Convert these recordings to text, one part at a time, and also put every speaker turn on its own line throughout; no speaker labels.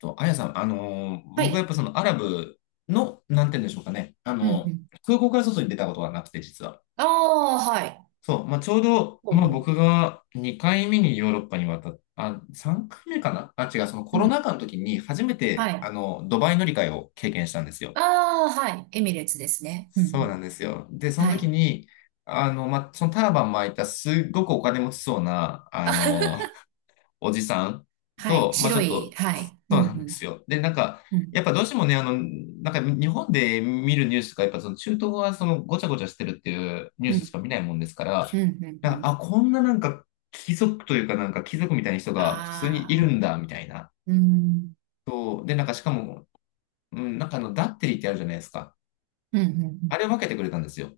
と、あやさん、
は
僕はやっ
い。
ぱそのアラブの、なんて言うんでしょうかね、あ
うんう
の
ん。
空港から外に出たことがなくて、実は。
ああ、はい。
そう、まあ、ちょうど、
ほう
まあ、
ほ
僕が2回目にヨーロッパに渡っあ、3回目かなあ、違う、そのコ
う。う
ロ
ん。
ナ禍の時に初め
は
て、あ
い。
の、ドバイ乗り換えを経験したんですよ。
ああ、はい。エミレーツですね。うんう
そうな
ん。
んですよ。で、その
は
時
い。
に、あの、まあ、そのターバン巻いたすっごくお金持ちそうな、あ
あ
の、おじさん
はい。
と、まあち
白
ょっ
い。
と、
はい。う
そうなんで
ん
すよ。で、なんか、
うん。う
や
ん。
っぱどうしてもね、あの、なんか日本で見るニュースとか、やっぱその中東はそのごちゃごちゃしてるっていうニュー
う
スし
ん。
か見ないもんですから、
うん。うん
な
う
んか、
ん。
あ、こんななんか貴族というかなんか貴族みたいな人が普通にいる
あ
ん
あ。
だ、みたいな。
うん。
そう。で、なんかしかも、うん、なんかあの、ダッテリーってあるじゃないですか。
うん。うんうん。
あれを分けてくれたんですよ。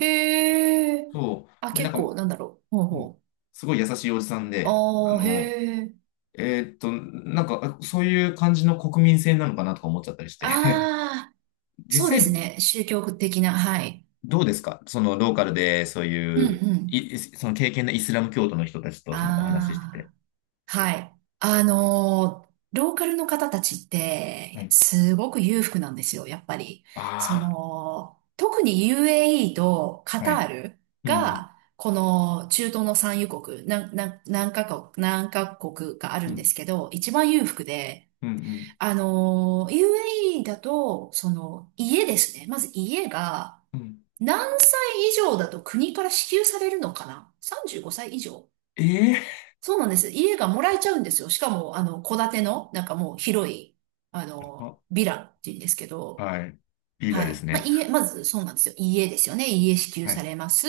へえ。
そ
あ、
う。で、なん
結
か、
構、なんだろう。ほう
うん
ほ
すごい優しいおじさん
う。
で、あ
ああ、
の、
へえ。
なんか、そういう感じの国民性なのかなとか思っちゃったりして。
ああ、そう
実
です
際、
ね。宗教的な。はい。
どうですかそのローカルで、そう
う
い
ん
う、
うん。
い、その経験のイスラム教徒の人たちとそのお話ししてて。
ああ。はい。ローカルの方たちっ
は
て、
い。
すごく裕福なんですよ、やっぱり。そ
あ
の、特に UAE とカ
あ、は
タ
い。
ール
うん、うん、
が、この中東の産油国、なんなん何カ国かあ
う
るんで
ん、
すけど、一番裕福で、
うん、うん。
あのー UAE だと、その、家ですね。まず家が、
うん
何歳以上だと国から支給されるのかな？ 35 歳以上。
ええ
そうなんです。家がもらえちゃうんですよ。しかも、戸建ての、なんかもう広い、
ー、
ヴィラっていうんですけ
あ
ど、
はい。リーダー
は
です
い。まあ、
ね。
家、まずそうなんですよ。家ですよね。家支給
は
さ
い、
れます。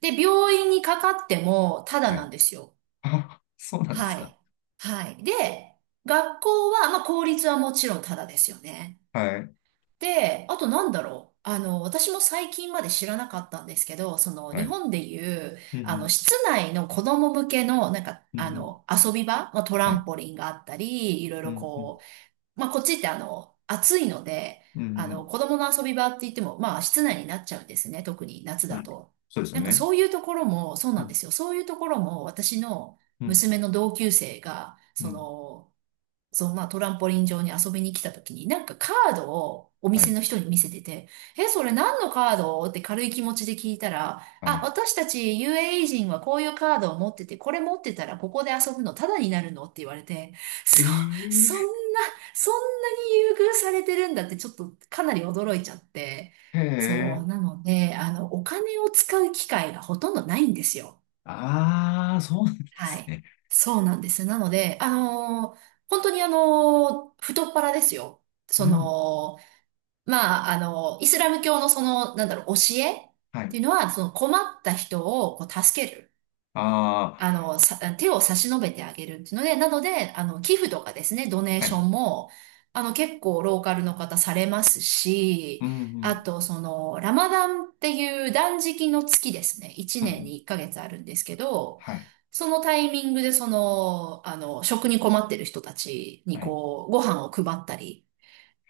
で、病院にかかっても、ただ
は
な
い。
んですよ。
あ、そうなんです
は
か。
い。はい。で、学校は、まあ、公立はもちろんただですよね。
はい、
で、あとなんだろう。私も最近まで知らなかったんですけど、その
は
日
い。
本でいう、
うん、うん、
室内の子供向けの、
うんうん
遊び場、まあ、トラ
は
ン
い。
ポリンがあったり、いろい
う
ろ
ん、うん、
こう、まあ、こっちって暑いので、
うん、うん。
子供の遊び場って言っても、まあ、室内になっちゃうんですね。特に夏
う
だ
ん
と。
そうですよ
なんか
ね。
そういうところも、そう
う
なんで
ん、
すよ。そういうところも、私の
うん、
娘の同級生が、
う
そ
ん。
の、まあトランポリン上に遊びに来た時に、なんかカードをお
は
店
い、
の人に見せてて、え、それ何のカードって軽い気持ちで聞いたら、
は
あ、
い。
私たち UAE 人はこういうカードを持ってて、これ持ってたらここで遊ぶのタダになるのって言われて、そ、
え
そんな、そんなに優遇されてるんだってちょっとかなり驚いちゃって、
えへ
そう、な
え。
ので、あの、お金を使う機会がほとんどないんですよ。
ああ、そうなんで
は
す
い。
ね。
そうなんです。なので、本当に太っ腹ですよ。そ
うん。
の、まあ、イスラム教のその、なんだろう、教えっ
はい。
ていうのは、その困った人をこう助ける。
ああ、
手を差し伸べてあげるっていうので、なので、あの、寄付とかですね、ドネー
は
ショ
い。
ンも、あの、結構ローカルの方されます
う
し、
んう
あ
ん。
と、その、ラマダンっていう断食の月ですね、1
うんう
年
ん。
に1ヶ月あるんですけど、
はい。
そのタイミングで、食に困ってる人たちに、
はい。
こう、ご飯を配ったり、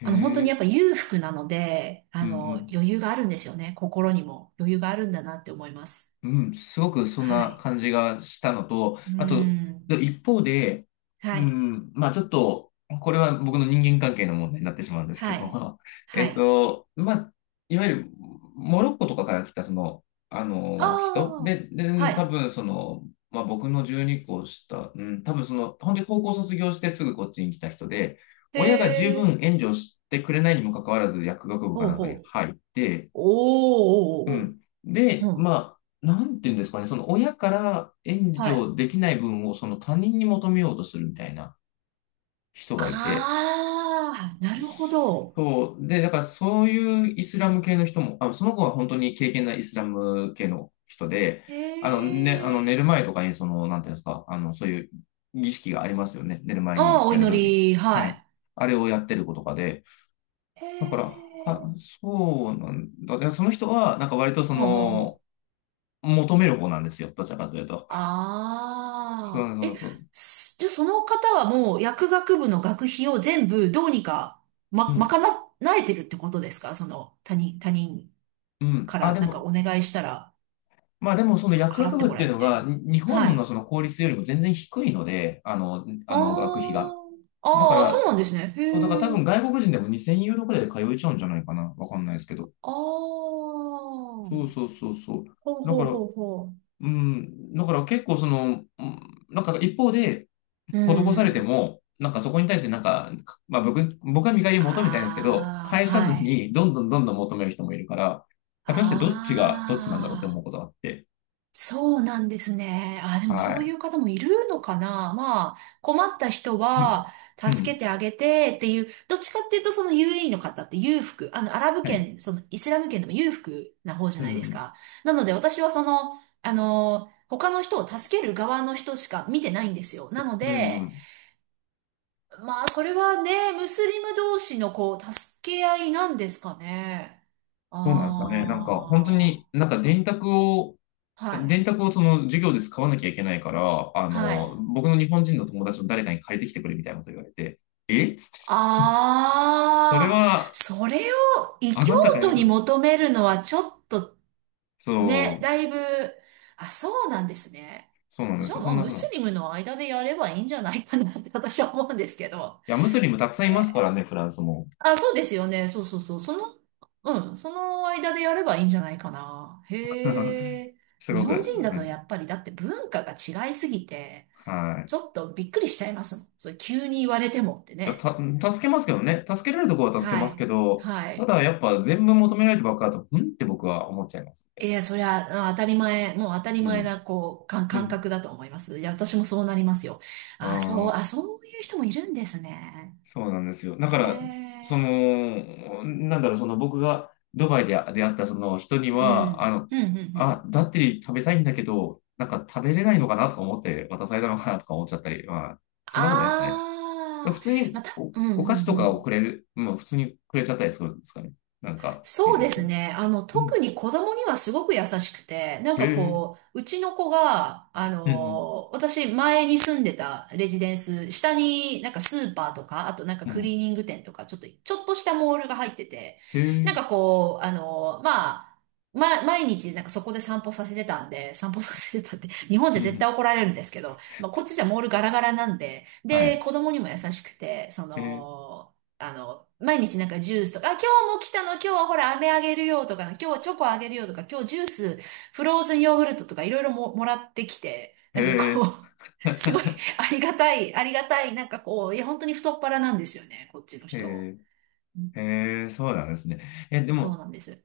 へ
あの、本当にや
え。
っぱ裕福なので、あ
うんう
の、
ん。
余裕があるんですよね、心にも余裕があるんだなって思います。
うん、すごくそん
は
な
い。
感じがしたのと、
うー
あと、
ん。
で一方で、う
はい。
ん、まあちょっと、これは僕の人間関係の問題になってしまうんですけ
はい。
ど、
はい。
まあ、いわゆるモロッコとかから来たその、あ
あ
の、人
あ、
で、で、多
は
分その、まあ僕の12個下、うん、多分その、本当に高校卒業してすぐこっちに来た人で、
い。へ
親が十分
え、
援助してくれないにもかかわらず薬学部か
ほう
なんかに
ほう。
入って、う
おーおーお
ん。
ーおー、
で、
うん。
まあ、なんていうんですかね、その親から援
はい。
助できない分をその他人に求めようとするみたいな人がいて、
ああ、なるほど。
そう、で、だからそういうイスラム系の人も、あ、その子は本当に経験ないイスラム系の人で、
へ
あの、ね、あの寝
え、
る前とかに、その、なんていうんですか、あの、そういう儀式がありますよね。寝る前
あ
に
あ、お
やる
祈
ルーティン。
り、
は
は
い。
い。
あれをやってる子とかで、
へ
だから、は、
え、
そうなんだ。でその人は、なんか割とそ
ほうほうほ
の、
う。
求める方なんですよ。どちらかというと。そ
あ
う
あ、
そう
え、
そう。
じゃあその方はもう薬学部の学費を全部どうにか、
う
ま、
ん。
賄えてるってことですか？その、他人
うん。
か
あ、
ら
で
なんか
も、
お願いしたら。
まあでもその
は
薬
払
学
って
部っ
も
て
らえ
い
る
う
み
の
たいな。
が、に日
は
本のそ
い。
の公立よりも全然低いので、あの、
あ
あの、学費が。
ー
だか
あー、そ
ら、
うなんですね。
そう、だから多
へえ。
分外国人でも2000ユーロくらいで通えちゃうんじゃないかな。わかんないですけど。
ああ。ほ
そうそうそうそう。
うほ
だか
う
ら、
ほうほ
うん、だから結構その、うんなんか一方で、
う。う
施されて
ん。
も、なんかそこに対してなんか、まあ僕は見返りを求めたいんですけど、
ああ、
返さず
はい。
にどんどんどんどん求める人もいるから、果たしてどっちがどっちなんだろうって
あ
思うこ
あ。
とがあって。
そうなんですね。あ、でも
は
そうい
い。
う方もいるのかな。まあ、困った人
うん。
は
う
助け
ん。
てあげてっていう、どっちかっていうとそのUAE の方って裕福、あの、アラブ
はい。
圏、そのイスラム圏でも裕福な方じ
う
ゃないです
ん。
か。なので私はその、あの、他の人を助ける側の人しか見てないんですよ。なの
う
で、
ん。
まあ、それはね、ムスリム同士のこう、助け合いなんですかね。
そうなんですかね。なんか本当
あ
になんか電卓を、
あ、はい、
電卓をその授業で使わなきゃいけないから、あ
は
の、
い。
僕の日本人の友達の誰かに借りてきてくれみたいなこと言われて、えっつって。それ
ああ、
は、
それを異
あ
教
なたがや
徒
るこ
に
と。
求めるのはちょっと
そ
ね、
う、
だいぶ、あ、そうなんですね。
そうなんで
じ
す
ゃあ
よ。そ
まあ
んな
ム
こと
ス
は。
リムの間でやればいいんじゃないかなって私は思うんですけど。
いや、ムスリムたくさんいます
え
から
ー
ね、フランスも。
あ、そうですよね。そうそうそう。その、うん、その間でやればいいんじゃないかな。へ え。
す
日
ごく。
本人だ
は
と
い。
やっぱりだって文化が違いすぎて、
はい。
ちょっとびっくりしちゃいますもん。それ急に言われてもって
いや、
ね。
助けますけどね。助けられるところは助け
は
ますけ
い。
ど、
は
た
い。
だやっぱ全部求められてばっかだと、うんって僕は思っちゃいますね。
いや、そりゃ、当たり前、もう当たり
う
前
ん。
な、
う
感
ん。
覚だと思います。いや、私もそうなりますよ。
あ
あ、そう、あ、そういう人もいるんですね。
そうなんですよ。だか
へ
ら、そ
え。
の、なんだろう、その僕がドバイで出会ったその人に
う
は、あ
ん。
の、
うん、うん、う
あ、
ん。
ダッテリー食べたいんだけど、なんか食べれないのかなとか思って渡されたのかなとか思っちゃったり、まあ、そんなことないですかね。
あ
普
あ、
通に
また、
お、
う
お
ん、
菓
う
子
ん、
と
う
かをく
ん。
れる、まあ普通にくれちゃったりするんですかね。なんか、メ
そう
ジャー
で
的
す
に。
ね。あの、
うん、
特に子供にはすごく優しくて、なん
へ
か
え、
こう、うちの子が、あ
うん、
の、私前に住んでたレジデンス、下になんかスーパーとか、あとなんか
う
クリー
ん、
ニング店とか、ちょっとしたモールが入ってて、
へ
なん
え、
かこう、毎日なんかそこで散歩させてたんで、散歩させてたって、日本じ
う
ゃ絶対
ん、
怒られるんですけど、まあ、こっちじゃモールガラガラなんで、
は
で、
い、
子供にも優しくて、
へえ、
毎日なんかジュースとか、あ、今日も来たの、今日はほら、飴あげるよとか、今日はチョコあげるよとか、今日ジュース、フローズンヨーグルトとかいろいろも、もらってきて、
へ
なんかこ
え、
う、すごいありがたい、ありがたい、なんかこう、いや、本当に太っ腹なんですよね、こっちの人。
へ
うん、
え、へえ、そうなんですね。え、で
そう
も、
なんです。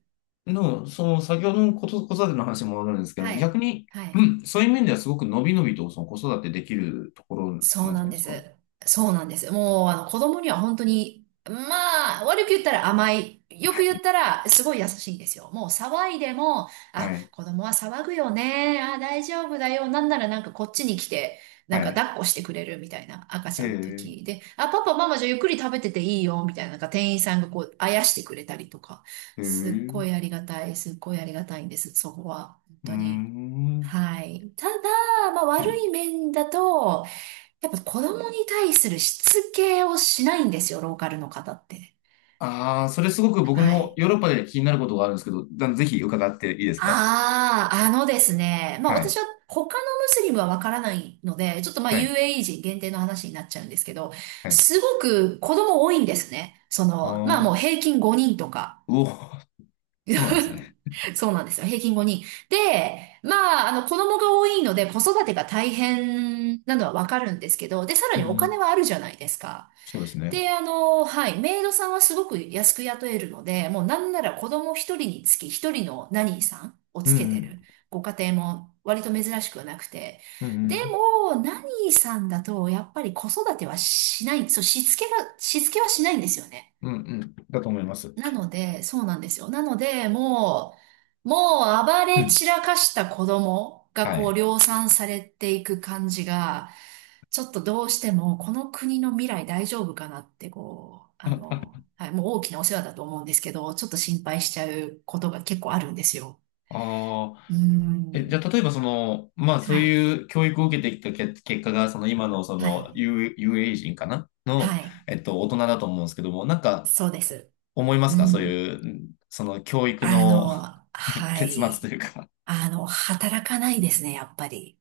の、その先ほどのこと子育ての話に戻るんですけど、
は
逆
い。
に、
は
う
い。
んそういう面ではすごく伸び伸びとその子育てできるところ
そ
な
う
んじゃ
な
な
ん
いで
で
す
す。
か。
そうなんです。もう、あの、子供には本当に、まあ、悪く言ったら甘い。よく言ったら、すごい優しいんですよ。もう騒いでも、
は
あ、
い。
子供は騒ぐよね。あ、大丈夫だよ。なんならなんかこっちに来て、
は
なんか
い。
抱っこしてくれるみたいな。赤ち
へ
ゃんの
え、
時で、あ、パパ、ママじゃあゆっくり食べてていいよ。みたいな、なんか店員さんがこう、あやしてくれたりとか。
へえ、
すっ
う
ごいありがたい。すっごいありがたいんです。そこは。本
ー
当に。
ん。
はい。ただ、まあ
は
悪
い。
い面だと、やっぱ子供に対するしつけをしないんですよ、ローカルの方って。
ああ、それすごく僕
は
も
い。
ヨーロッパで気になることがあるんですけど、だぜひ伺っていいですか。
ああ、あのですね。まあ
はい。
私は他のムスリムはわからないので、ちょっとまあ
はい。
UAE 人限定の話になっちゃうんですけど、
はい。
すごく子供多いんですね。そ
あ
の、まあ
あ、
もう
う
平均5人とか。
お、そうなんですね。
そうなんですよ。平均5人。で、まあ、あの、子供が多いので子育てが大変なのはわかるんですけど、で、さら
うん
にお
う
金
ん。
はあるじゃないですか。
そうですね。
で、あの、はい、メイドさんはすごく安く雇えるので、もうなんなら子供一人につき一人のナニーさんを
う
つけて
ん
るご家庭も割と珍しくはなくて、
うん。うんう
で
ん。
も、ナニーさんだとやっぱり子育てはしない、しつけはしないんですよね。
うんうん。だと思います。
なので、そうなんですよ。なので、もう暴
う
れ
ん。
散らかした子供が
は
こう
い。
量産されていく感じが、ちょっとどうしてもこの国の未来大丈夫かなって、こう、あ
あ
の、はい、もう大きなお世話だと思うんですけど、ちょっと心配しちゃうことが結構あるんですよ。
あー。
うー
え、じ
ん。
ゃあ、例えばその、まあそ
は
う
い。
いう教育を受けてきたけ結果が、その今のそ
は
の
い。
UA 人かなの、
はい。
大人だと思うんですけども、なんか
そうです。
思いま
う
すかそう
ん。
いう、んその教育
あ
の
の、は
結末
い。
というか
あの、働かないですね、やっぱり。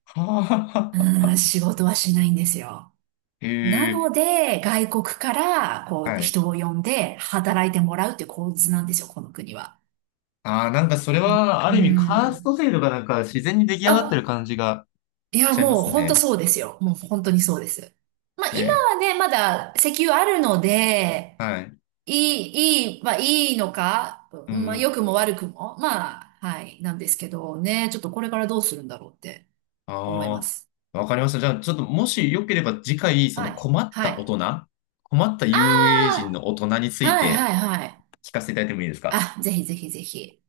う
は
ん、仕事はしないんですよ。
ぁ
な
へ
の
え
で、外国から、こう、
はい。
人を呼んで働いてもらうっていう構図なんですよ、この国は。
ああ、なんかそれ
うん。
は、あ
う
る意味、カースト
ん、
制度がなんか自然に出来上がってる
あ、
感じが
い
し
や、
ちゃいま
もう
す
本当
ね。
そうですよ。もう本当にそうです。まあ、
え
今
ー
はね、まだ石油あるので、
はい。
いいいのか、
う
まあ、良
ん。
くも悪くも、まあ、はい、なんですけどね、ちょっとこれからどうするんだろうって思いま
あ
す。
あ、わかりました。じゃあ、ちょっともしよければ次回、そ
は
の
い、
困っ
は
た大
い。
人、困った
あ
遊泳人の大人につ
あ、
い
はい、は
て
い、はい。
聞かせていただいてもいいですか
あ、ぜひぜひぜひ。